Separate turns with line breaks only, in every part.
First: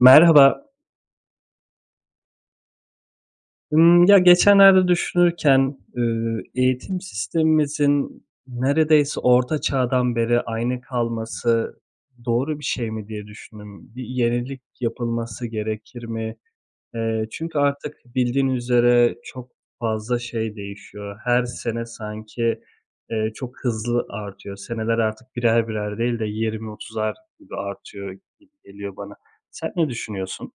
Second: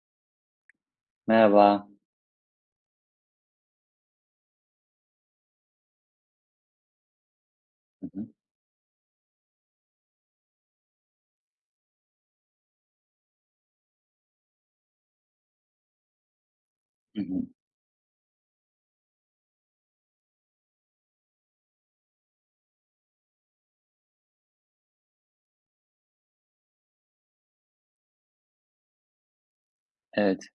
Merhaba.
Merhaba.
Ya geçenlerde düşünürken, eğitim
Hı
sistemimizin
hı.
neredeyse orta çağdan beri aynı kalması doğru bir şey mi diye düşündüm. Bir yenilik yapılması gerekir mi?
Hı
Eee,
hı.
çünkü artık bildiğin üzere çok fazla şey değişiyor. Her sene sanki, çok hızlı artıyor. Seneler artık birer birer değil de 20-30'ar gibi artıyor gibi geliyor bana. Sen ne
Evet.
düşünüyorsun?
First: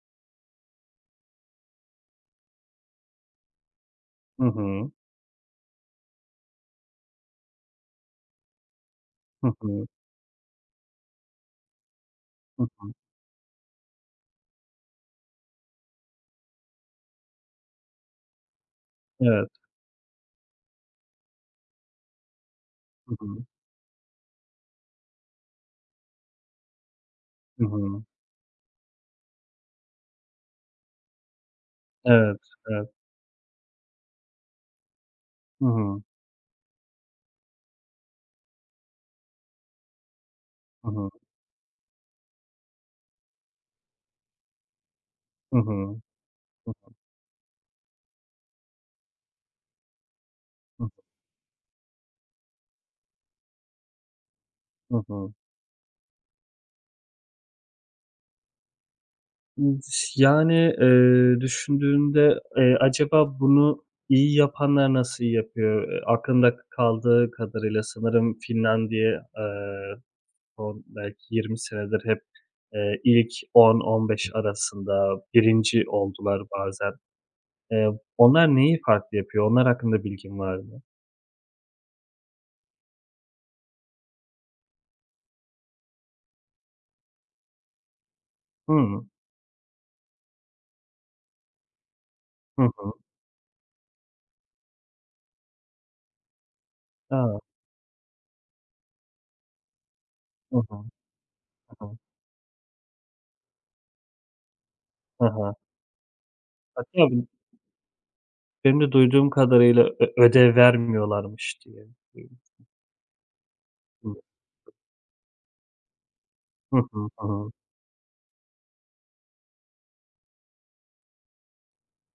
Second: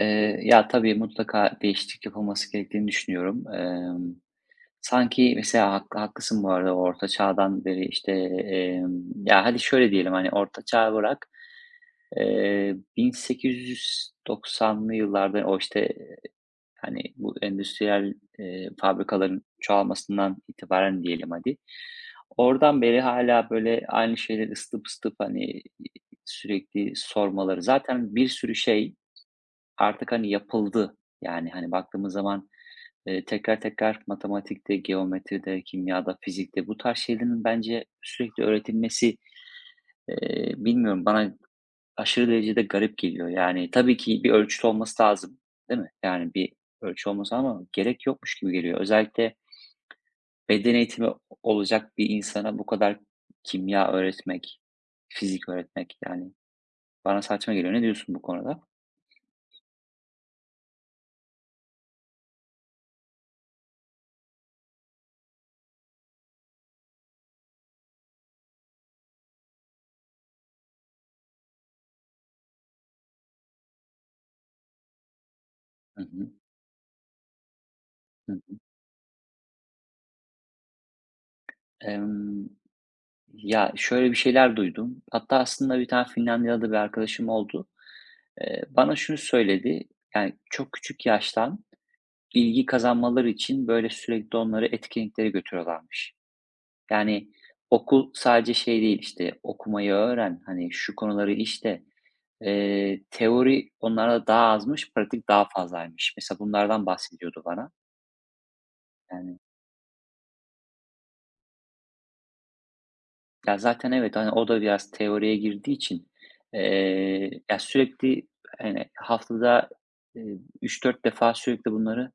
Ya, tabii mutlaka değişiklik yapılması gerektiğini düşünüyorum.
Hı hı.
Sanki mesela haklısın bu arada, Orta Çağ'dan beri, işte, ya,
Hı
hadi
hı.
şöyle diyelim, hani, Orta Çağ'ı bırak,
Hı hı.
1890'lı yıllarda o, işte, hani, bu endüstriyel, fabrikaların
Evet.
çoğalmasından itibaren diyelim hadi. Oradan beri
Hı hı.
hala böyle, aynı şeyleri ısıtıp ısıtıp, hani, sürekli sormaları.
Hı hı.
Zaten bir sürü şey artık, hani, yapıldı. Yani, hani, baktığımız
Evet,
zaman,
evet.
tekrar tekrar matematikte, geometride,
Hı hı.
kimyada, fizikte bu tarz şeylerin bence sürekli öğretilmesi,
Hı
bilmiyorum,
hı.
bana aşırı derecede garip geliyor. Yani, tabii ki bir ölçüt olması lazım,
Hı
değil mi?
hı.
Yani, bir
Hı
ölçü olması ama gerek yokmuş gibi geliyor. Özellikle beden
hı.
eğitimi olacak bir insana bu kadar kimya öğretmek,
Hı hı.
fizik öğretmek, yani, bana saçma geliyor. Ne diyorsun bu konuda?
yani, düşündüğünde, acaba bunu iyi yapanlar nasıl yapıyor? Aklımda kaldığı kadarıyla sanırım Finlandiya, eee, son belki 20 senedir hep, ilk 10-15 arasında birinci
Hı hı.
oldular bazen. Eee,
Hı.
onlar neyi farklı yapıyor? Onlar hakkında bilgin var mı?
Emm, Ya, şöyle bir şeyler duydum. Hatta aslında bir tane Finlandiyalı bir arkadaşım oldu. Bana
Hıı.
şunu söyledi, yani, çok küçük yaştan
Hı
ilgi
hı.
kazanmaları için böyle sürekli onları etkinliklere götürüyorlarmış. Yani
A!
okul sadece şey değil işte, okumayı öğren,
Hı
hani
hı.
şu konuları işte,
Hı hı.
teori onlarda daha azmış,
Hı
pratik daha
hı.
fazlaymış. Mesela bunlardan bahsediyordu bana.
Benim de duyduğum
Yani
kadarıyla ödev vermiyorlarmış diye.
ya zaten evet, hani o da biraz teoriye girdiği için
Hı hı, hı hı,
ya sürekli hani haftada eee, 3-4 defa sürekli bunları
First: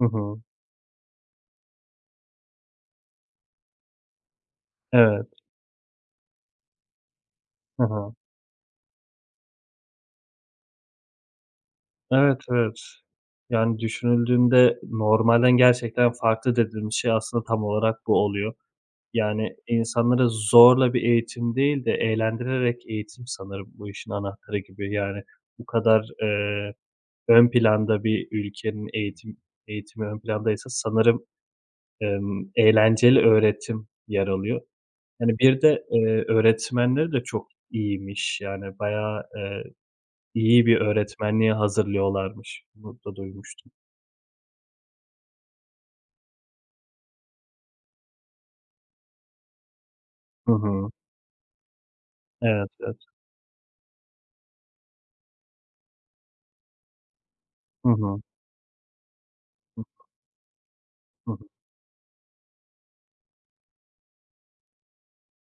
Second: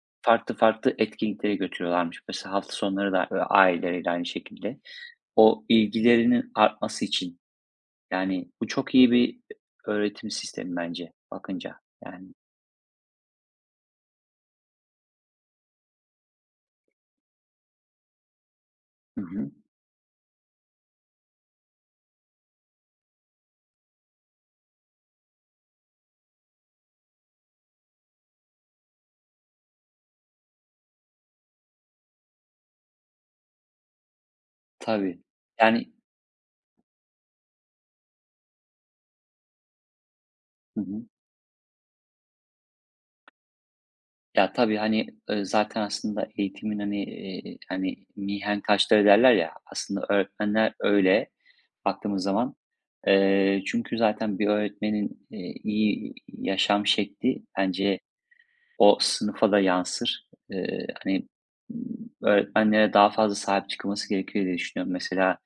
hı hı.
farklı farklı etkinliklere götürüyorlarmış. Mesela hafta sonları da, aileleriyle aynı şekilde.
Evet,
O ilgilerinin artması için.
hı hı.
Yani bu çok iyi bir öğretim sistemi bence bakınca. Yani.
Evet, evet. Yani düşünüldüğünde normalden gerçekten farklı dediğimiz şey aslında tam olarak bu oluyor.
Hı hı.
Yani insanlara zorla bir eğitim değil de eğlendirerek eğitim sanırım bu işin anahtarı gibi. Yani bu kadar, ön planda bir ülkenin eğitimi ön plandaysa sanırım, eğlenceli öğretim yer alıyor.
Tabii.
Yani, bir de,
Yani.
öğretmenleri de çok iyiymiş. Yani, bayağı, iyi bir
Hı hı.
öğretmenliğe hazırlıyorlarmış. Bunu da duymuştum.
Ya, tabii, hani, zaten aslında eğitimin, hani, hani, mihenk taşları derler ya, aslında
Hı
öğretmenler
hı.
öyle baktığımız zaman.
Evet, evet.
Çünkü zaten bir öğretmenin, iyi yaşam şekli
Hı
bence
hı.
o sınıfa da yansır. Hani,
Hı hı.
öğretmenlere daha fazla sahip çıkılması gerekiyor diye düşünüyorum. Mesela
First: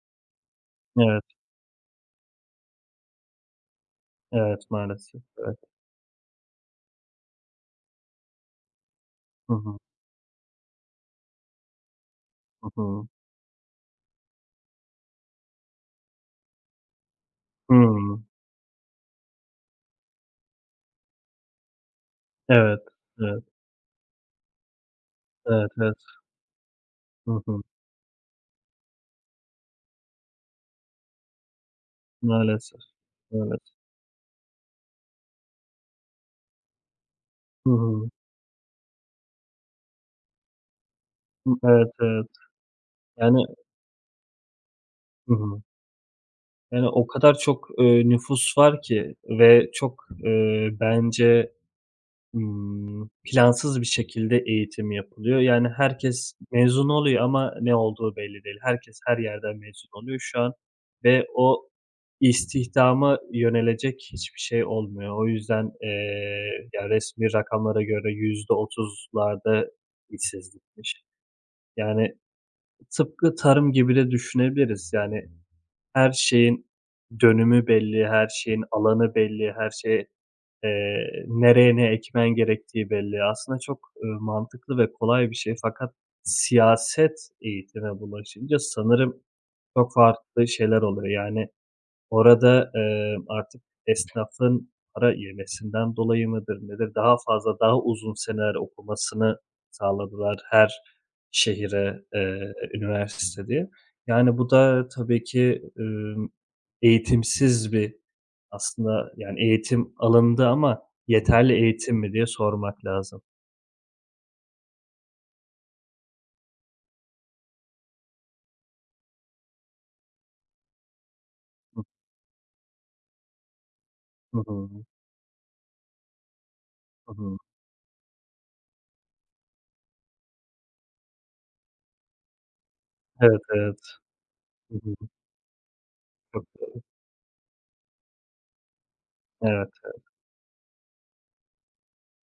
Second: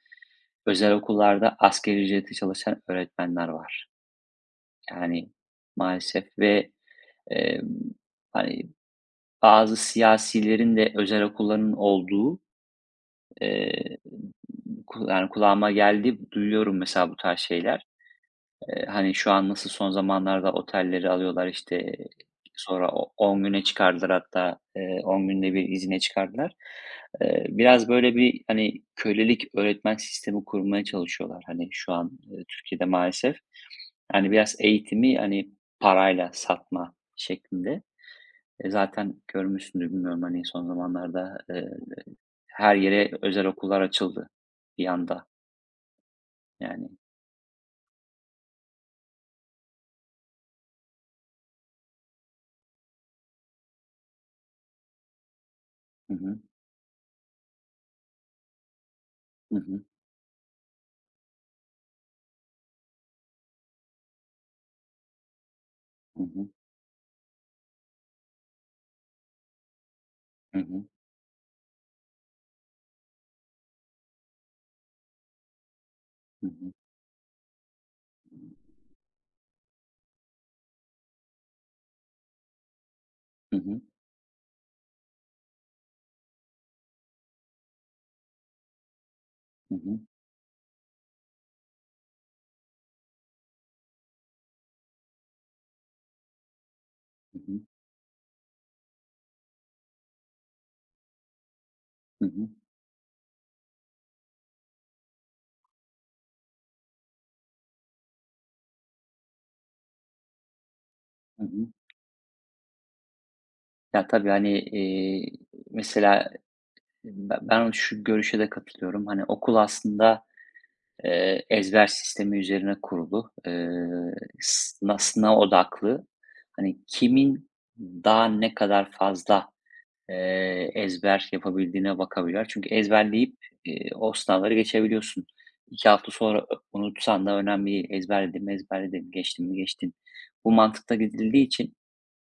özel
Evet,
okullarda asgari ücretle çalışan öğretmenler var.
evet, maalesef.
Yani
Evet.
maalesef ve, emm, hani,
Hı
bazı
hı.
siyasilerin de özel okulların olduğu,
Hı hı.
eee, yani kulağıma geldi, duyuyorum mesela bu tarz şeyler.
Hımm.
Hani, şu an nasıl son zamanlarda otelleri alıyorlar, işte,
Evet,
sonra o 10
evet,
güne çıkardılar hatta, 10 günde bir
evet, evet.
izine çıkardılar.
Hı hı.
Biraz böyle bir, hani, kölelik öğretmen sistemi kurmaya çalışıyorlar, hani, şu an,
Maalesef,
Türkiye'de maalesef.
evet.
Hani, biraz eğitimi, hani, parayla satma
Hı
şeklinde.
hı.
E, zaten görmüşsündür bilmiyorum, hani, son zamanlarda,
Evet, evet.
her yere
Yani.
özel okullar açıldı bir anda
Hı hı. Yani,
yani.
o kadar çok, nüfus var ki ve çok, bence plansız bir şekilde eğitim yapılıyor. Yani,
Hı
herkes
hı.
mezun oluyor ama ne olduğu belli değil. Herkes her yerden
Hı hı.
mezun oluyor şu an ve o istihdama yönelecek hiçbir şey olmuyor. O yüzden,
Hı hı.
ya, resmi rakamlara göre %30'larda
Hı hı.
işsizlikmiş. Yani, tıpkı tarım gibi de düşünebiliriz. Yani, her
Hı
şeyin
hı.
dönümü belli, her şeyin alanı belli, her şeye, nereye ne ekmen gerektiği belli.
Hı
Aslında
hı.
çok, mantıklı ve kolay bir şey, fakat siyaset eğitime bulaşınca sanırım
Hı
çok
hı.
farklı şeyler oluyor. Yani orada, artık esnafın para yemesinden dolayı mıdır, nedir, daha
Hı
fazla,
hı.
daha uzun seneler okumasını sağladılar her şehire,
Hı hı.
üniversite diye. Yani bu da tabii ki, eğitimsiz bir aslında, yani, eğitim alındı ama
Hı
yeterli
hı.
eğitim mi diye sormak lazım.
Ya, tabii, hani, mesela ben şu görüşe de katılıyorum. Hani, okul aslında,
Hı
ezber sistemi üzerine kurulu. Eee,
hı hı.
sına sınav odaklı. Hani,
Hı.
kimin daha ne kadar fazla, ezber yapabildiğine bakabiliyorlar. Çünkü ezberleyip,
Evet, evet.
o sınavları
Hı hı.
geçebiliyorsun. 2 hafta
Çok.
sonra unutsan da önemli değil. Ezberledin mi ezberledin, mi
Evet.
geçtin. Bu mantıkla gidildiği için,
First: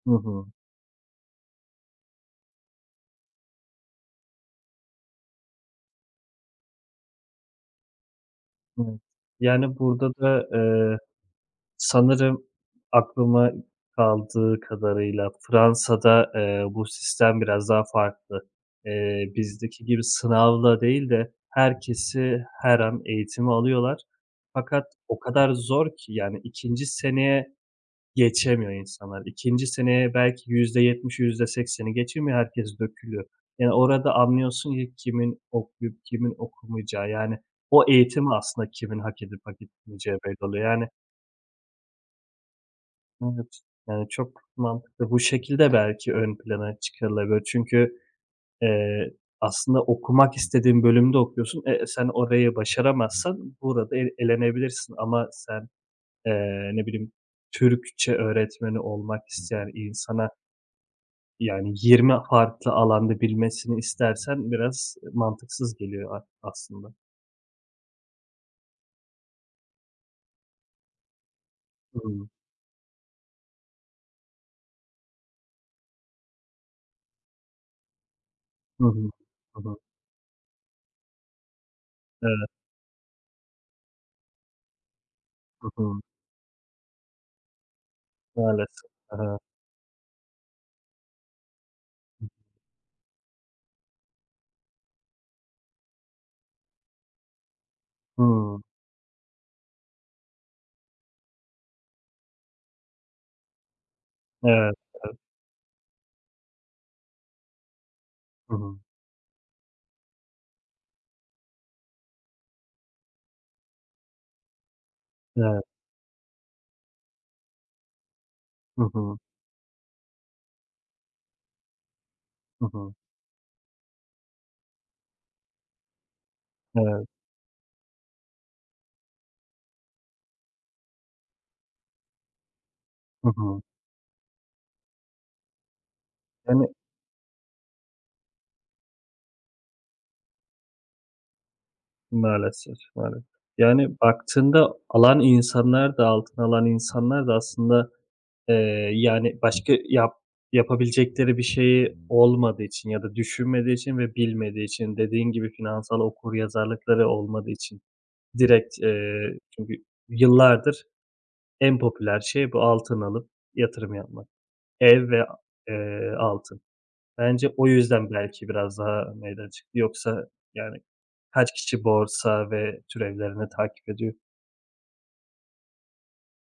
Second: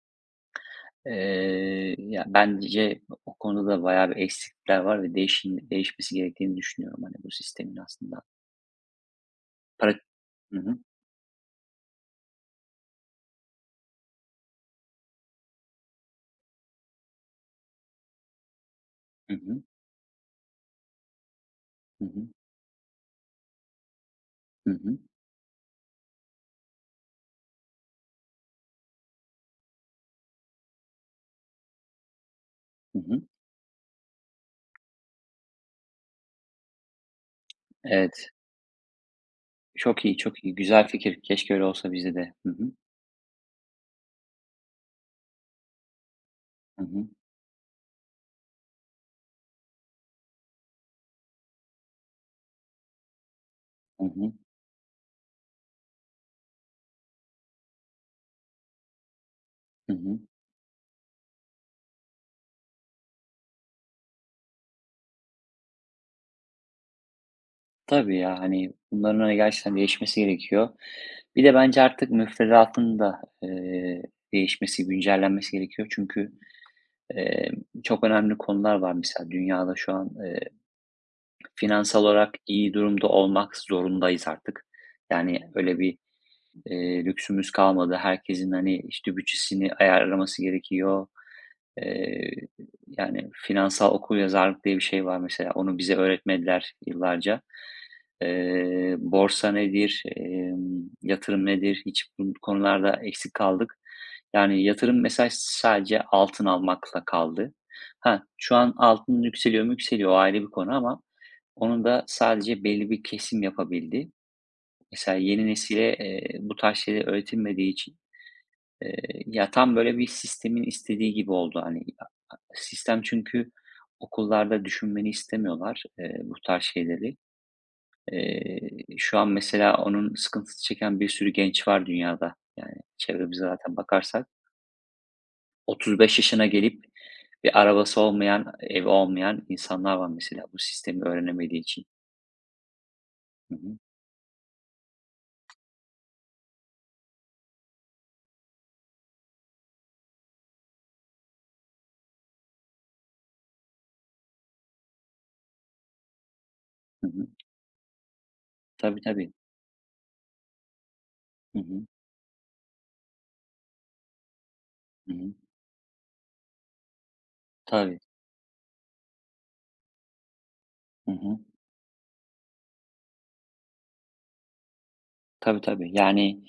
Hı hı.
Ya, bence o konuda bayağı bir eksiklikler var ve değişmesi gerektiğini düşünüyorum, hani, bu sistemin aslında.
Evet. Yani,
Para.
burada da,
Hı hı.
sanırım aklıma kaldığı kadarıyla Fransa'da, bu sistem biraz daha farklı. Eee,
Hı hı.
bizdeki gibi sınavla değil de
Hı hı.
herkesi her an eğitimi alıyorlar.
Hı
Fakat
hı.
o kadar zor ki, yani, ikinci seneye geçemiyor insanlar. İkinci seneye belki %70'i, yüzde %80'i geçemiyor, herkes
Hı hı.
dökülüyor. Yani orada anlıyorsun ki kimin okuyup kimin okumayacağı, yani o
Evet.
eğitimi aslında kimin hak edip hak
Çok
etmeyeceği
iyi, çok
belli
iyi.
oluyor. Yani
Güzel fikir. Keşke öyle olsa bizde de. Hı hı.
evet, yani çok mantıklı. Bu şekilde belki ön plana
Hı hı.
çıkarılabilir. Çünkü, eee, aslında okumak istediğin bölümde okuyorsun. Sen orayı başaramazsan burada
Hı
el
hı.
elenebilirsin ama sen, ne bileyim, Türkçe öğretmeni olmak isteyen
Hı hı.
insana. Yani 20 farklı alanda bilmesini istersen biraz mantıksız geliyor aslında.
Tabii ya, hani, bunların, hani, gerçekten değişmesi gerekiyor. Bir de bence artık
Hımm.
müfredatın da, değişmesi, güncellenmesi gerekiyor. Çünkü, eee, çok önemli konular
Hı
var
hı.
mesela
Hı hı.
dünyada
Hı.
şu an. Finansal olarak
Evet.
iyi durumda olmak zorundayız artık. Yani
Hı
öyle bir,
hı.
lüksümüz kalmadı. Herkesin, hani,
Maalesef. Hı
işte,
hı.
bütçesini ayarlaması gerekiyor. Eee, Yani finansal okuryazarlık diye bir şey var mesela. Onu bize öğretmediler yıllarca. Borsa nedir, yatırım nedir? Hiç bu konularda eksik kaldık. Yani
Evet.
yatırım mesela sadece altın almakla kaldı. Ha,
Hı
şu an
hı.
altın yükseliyor mu? Yükseliyor, o ayrı bir konu ama onun da sadece belli bir kesim yapabildi. Mesela yeni
Evet.
nesile, bu tarz şeyler öğretilmediği için,
Hı
eee,
hı.
ya, tam böyle bir sistemin istediği gibi oldu. Hani,
Hı hı.
sistem çünkü okullarda düşünmeni istemiyorlar, bu tarz
Evet.
şeyleri. Eee, Şu an mesela onun sıkıntısı çeken bir sürü genç var dünyada. Yani
Hı
çevremize
hı.
zaten bakarsak 35 yaşına
Yani
gelip bir arabası olmayan, evi olmayan insanlar var mesela bu sistemi öğrenemediği için.
maalesef, maalesef.
Hı hı.
Yani baktığında alan insanlar da altına alan insanlar da aslında, yani, başka yapabilecekleri bir şeyi olmadığı için ya da düşünmediği için ve bilmediği için, dediğin gibi finansal okuryazarlıkları
Hı hı.
olmadığı için direkt,
Tabii, tabii.
çünkü yıllardır
Hı
en
hı.
popüler şey bu, altın alıp yatırım yapmak. Ev
Hı
ve,
hı.
altın. Bence o
Tabii.
yüzden belki biraz daha meydana çıktı. Yoksa, yani,
Hı hı.
kaç kişi borsa ve türevlerini takip ediyor?
Tabii, tabii. Yani,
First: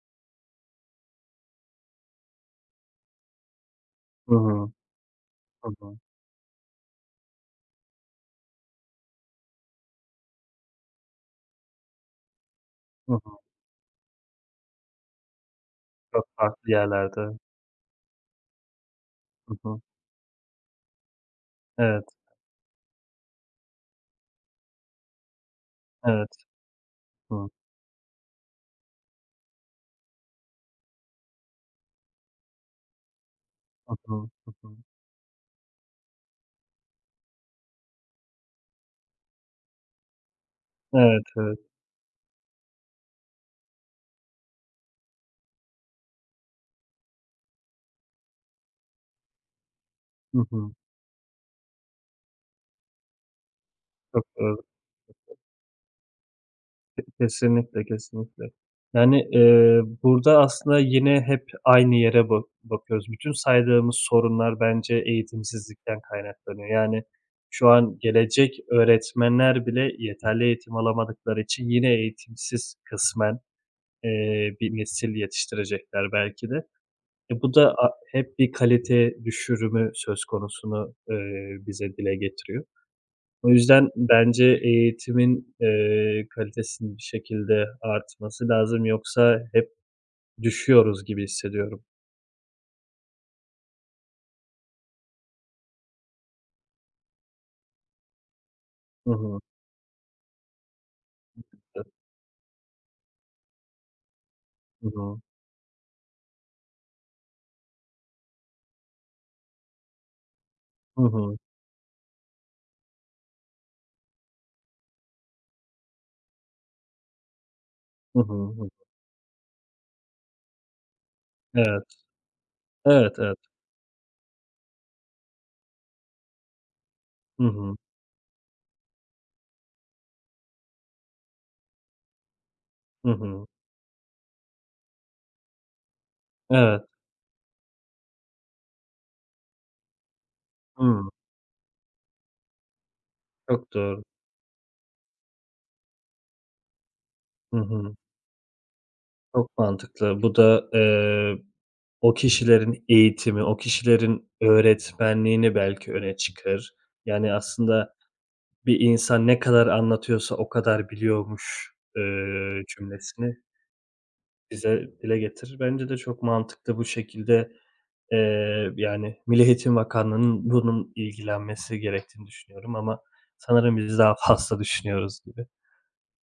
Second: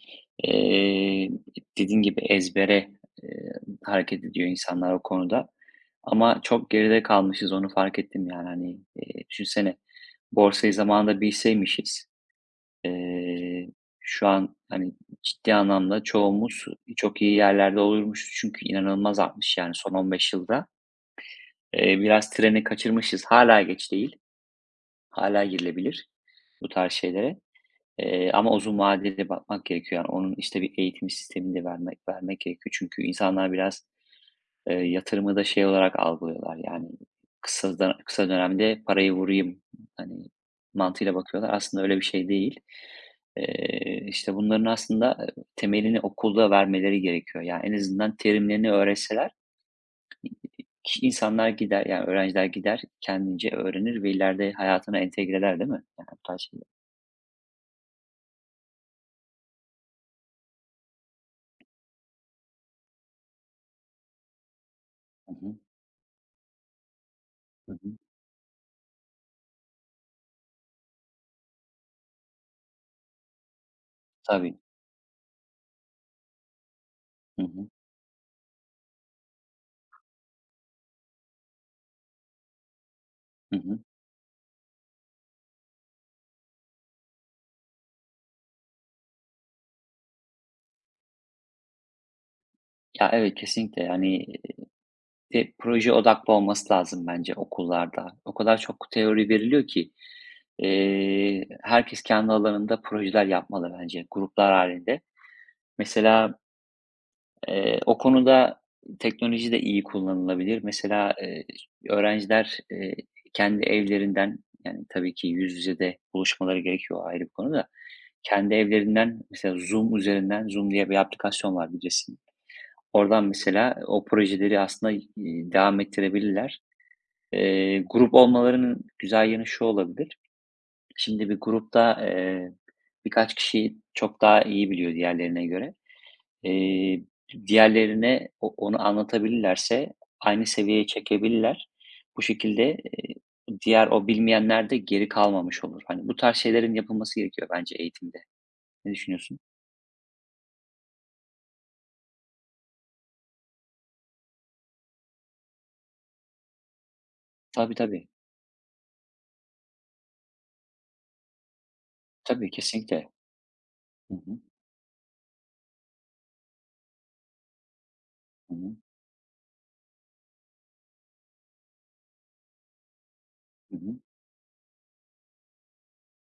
eee, dediğin gibi ezbere, eee, hareket
Hı
ediyor
hı.
insanlar o konuda
Hı hı.
ama çok geride kalmışız, onu fark ettim yani. Hani, düşünsene borsayı zamanında bilseymişiz,
Hı hı.
eee, şu an, hani, ciddi anlamda
Çok
çoğumuz
farklı
çok iyi
yerlerde.
yerlerde olurmuşuz çünkü inanılmaz
Hı
artmış yani
hı.
son 15 yılda.
Evet,
Biraz treni kaçırmışız. Hala geç değil, hala girilebilir
evet.
bu tarz şeylere.
Hı.
Ama uzun vadeli bakmak gerekiyor. Yani onun işte bir eğitim sistemini de vermek gerekiyor. Çünkü insanlar biraz,
Hı hı. Hı hı.
yatırımı da şey olarak algılıyorlar, yani kısa dönemde parayı vurayım, hani, mantığıyla
Evet,
bakıyorlar.
evet.
Aslında öyle bir şey değil. İşte bunların aslında, temelini okulda vermeleri gerekiyor. Yani en azından terimlerini öğrenseler
Hı hı.
ki insanlar gider, yani öğrenciler gider, kendince öğrenir ve
Çok
ileride
doğru.
hayatına entegreler, değil mi? Yani bu tarz şeyler.
Kesinlikle, kesinlikle. Yani, burada aslında yine hep aynı yere bakıyoruz. Bütün saydığımız sorunlar bence
Hı hı.
eğitimsizlikten kaynaklanıyor. Yani, şu
Hı hı.
an gelecek öğretmenler bile yeterli eğitim alamadıkları için yine eğitimsiz kısmen,
Tabii.
bir nesil yetiştirecekler belki de. E,
Hı
bu
hı.
da hep bir kalite düşürümü söz konusunu, bize dile getiriyor. O
Hı hı.
yüzden bence eğitimin, kalitesinin bir şekilde artması lazım, yoksa hep düşüyoruz gibi hissediyorum.
Ya, evet, kesinlikle. Yani, proje odaklı olması lazım bence okullarda. O kadar çok
Hı
teori
hı.
veriliyor ki, herkes kendi alanında projeler yapmalı bence, gruplar
Hı
halinde.
hı.
Mesela, o konuda teknoloji de iyi kullanılabilir.
Hı
Mesela,
hı.
öğrenciler, kendi evlerinden, yani, tabii ki yüz yüze de buluşmaları gerekiyor, ayrı bir konu da.
Hı hı.
Kendi
Hı.
evlerinden mesela Zoom üzerinden, Zoom diye bir aplikasyon var,
Evet.
bilirsin.
Evet,
Oradan
evet.
mesela o projeleri aslında, devam ettirebilirler.
Hı hı.
Grup olmalarının güzel yanı şu olabilir. Şimdi bir grupta,
Hı
birkaç
hı.
kişi çok daha iyi biliyor diğerlerine göre.
Evet.
Eee, Diğerlerine onu anlatabilirlerse aynı seviyeye
Hıı.
çekebilirler. Bu şekilde,
Çok doğru.
o bilmeyenler de geri kalmamış olur. Hani, bu tarz şeylerin yapılması gerekiyor
Hı
bence
hı.
eğitimde. Ne düşünüyorsun?
Çok mantıklı. Bu da, o kişilerin eğitimi, o kişilerin öğretmenliğini belki öne çıkar. Yani,
Tabii,
aslında
tabii.
bir insan ne kadar anlatıyorsa o kadar biliyormuş,
Tabii, kesinlikle.
cümlesini
Hı hı.
bize dile getirir. Bence de çok mantıklı bu şekilde,
Hı hı.
yani, Milli Eğitim Bakanlığı'nın bunun ilgilenmesi gerektiğini düşünüyorum ama
Hı
sanırım biz
hı.
daha fazla düşünüyoruz gibi.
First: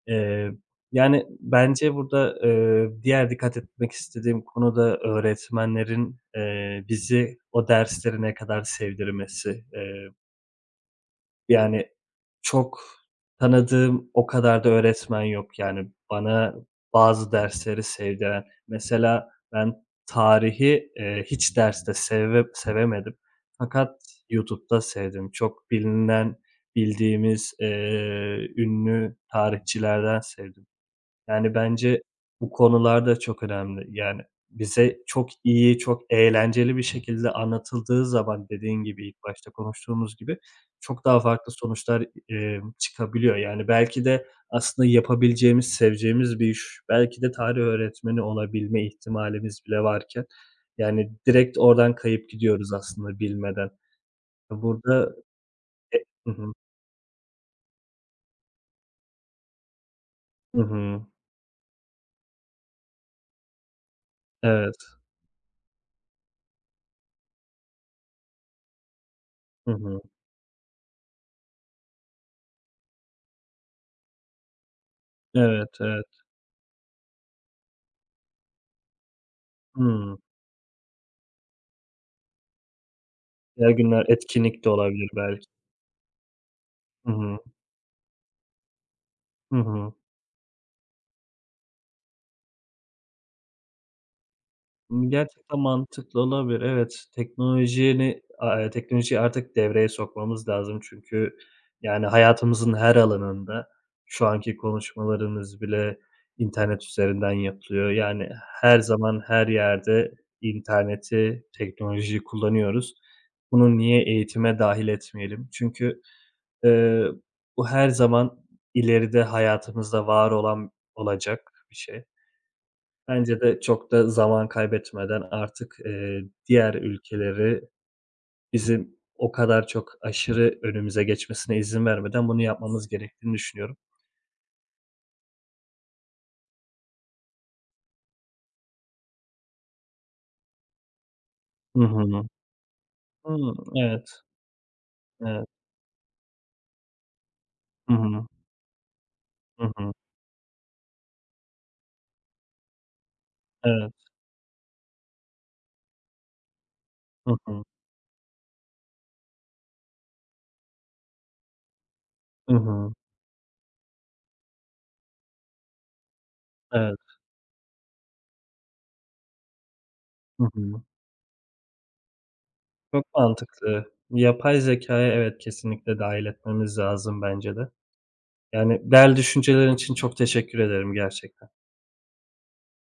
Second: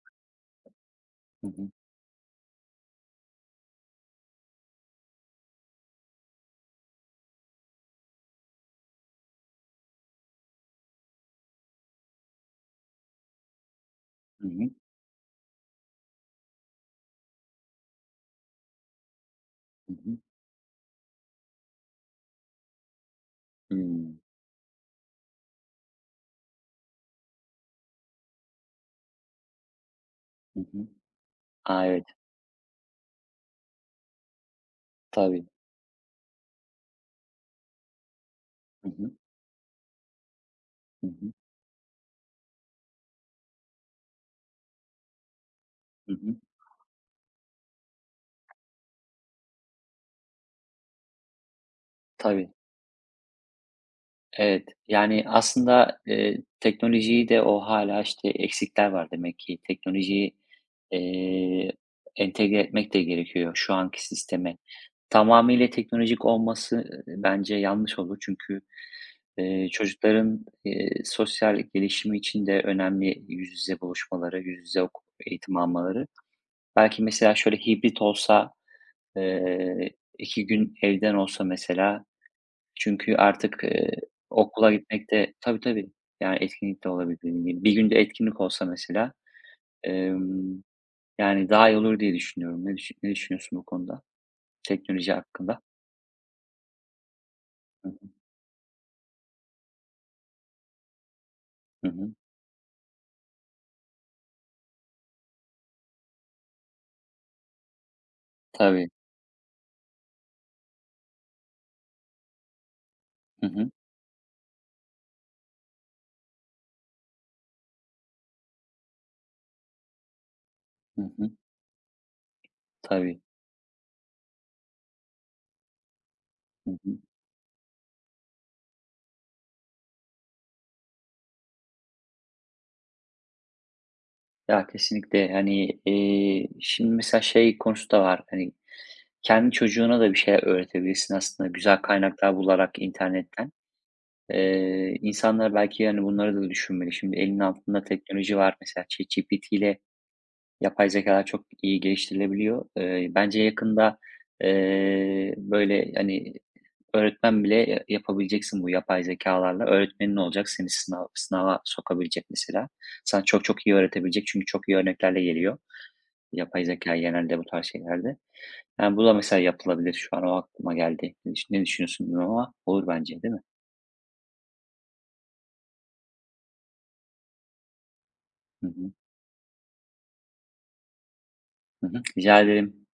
Eee, yani,
Hı hı.
bence burada, diğer dikkat etmek istediğim konu da öğretmenlerin, bizi o dersleri ne kadar sevdirmesi, yani, çok tanıdığım o
Hı
kadar da
hı.
öğretmen yok. Yani, bana bazı dersleri sevdiren. Mesela ben
Hı hı.
tarihi, hiç derste sevemedim fakat
Hımm.
YouTube'da sevdim. Çok bilinen, bildiğimiz, ünlü tarihçilerden
Hı
sevdim.
hı.
Yani,
A,
bence
evet.
bu konular da çok önemli. Yani, bize çok
Tabii.
iyi, çok eğlenceli bir şekilde anlatıldığı zaman, dediğin
Hı
gibi,
hı.
ilk başta konuştuğumuz gibi çok
Hı
daha
hı.
farklı sonuçlar, çıkabiliyor. Yani, belki de aslında yapabileceğimiz,
Hı hı.
seveceğimiz bir iş, belki de tarih öğretmeni olabilme ihtimalimiz bile varken, yani, direkt oradan kayıp
Tabii.
gidiyoruz aslında bilmeden.
Evet.
Burada
Yani,
e
aslında,
Hı hı.
teknolojiyi de o hâlâ, işte, eksikler var demek ki. Teknolojiyi,
Hı hı.
eee, entegre etmek de gerekiyor şu anki sisteme.
Evet.
Tamamıyla teknolojik olması, bence yanlış olur. Çünkü,
Hı hı.
çocukların, sosyal gelişimi için de önemli yüz yüze buluşmaları, yüz yüze eğitim
Evet, evet.
almaları. Belki mesela şöyle hibrit olsa. Eee,
Hımm.
2 gün evden olsa mesela, çünkü artık,
Diğer günler etkinlik de
okula
olabilir
gitmek de.
belki.
Tabii, tabii. Yani etkinlik de
Hı
olabilir
hı.
dediğin gibi. Bir günde etkinlik olsa mesela,
Hı hı.
emm, yani daha iyi olur diye düşünüyorum. Ne düşünüyorsun bu konuda? Teknoloji
Gerçekten
hakkında?
mantıklı olabilir. Evet,
Hı hı.
teknolojiyi artık devreye sokmamız lazım, çünkü
Hı
yani
hı.
hayatımızın her alanında şu anki konuşmalarımız bile internet üzerinden yapılıyor. Yani her
Tabii.
zaman, her yerde interneti, teknolojiyi kullanıyoruz.
Hı hı.
Bunu niye eğitime dahil etmeyelim? Çünkü, eee, bu her zaman ileride hayatımızda var olan,
Hı hı.
olacak bir şey.
Tabii.
Bence de çok da zaman kaybetmeden artık,
Hı
diğer
hı.
ülkeleri bizim o kadar çok aşırı önümüze geçmesine izin vermeden bunu yapmamız gerektiğini düşünüyorum.
Ya, kesinlikle. Hani, şimdi mesela şey konusu da var. Hani, kendi çocuğuna da bir şey öğretebilirsin aslında, güzel
Hı hı.
kaynaklar bularak internetten.
Hımm, evet, evet.
İnsanlar belki, yani, bunları da düşünmeli. Şimdi elinin altında
Hı hı.
teknoloji var. Mesela ChatGPT
Hı
ile
hı.
yapay zekâlar çok iyi geliştirilebiliyor. Bence
Evet.
yakında, böyle, hani,
Hı
öğretmen bile
hı.
ya yapabileceksin bu yapay zekalarla. Öğretmenin olacak, seni sınava sokabilecek
Hı
mesela.
hı.
Sana çok çok iyi öğretebilecek çünkü çok iyi örneklerle geliyor yapay
Evet.
zeka genelde bu tarz şeylerde. Yani, bu da mesela yapılabilir. Şu an o
Hı
aklıma
hı.
geldi. Ne düşünüyorsun bilmiyorum ama olur
Çok
bence, değil mi?
mantıklı. Yapay zekâyı, evet, kesinlikle dâhil etmemiz lazım bence de.
Hı
Yani
hı.
değerli düşüncelerin için çok teşekkür ederim gerçekten.
Hı hı. Rica ederim.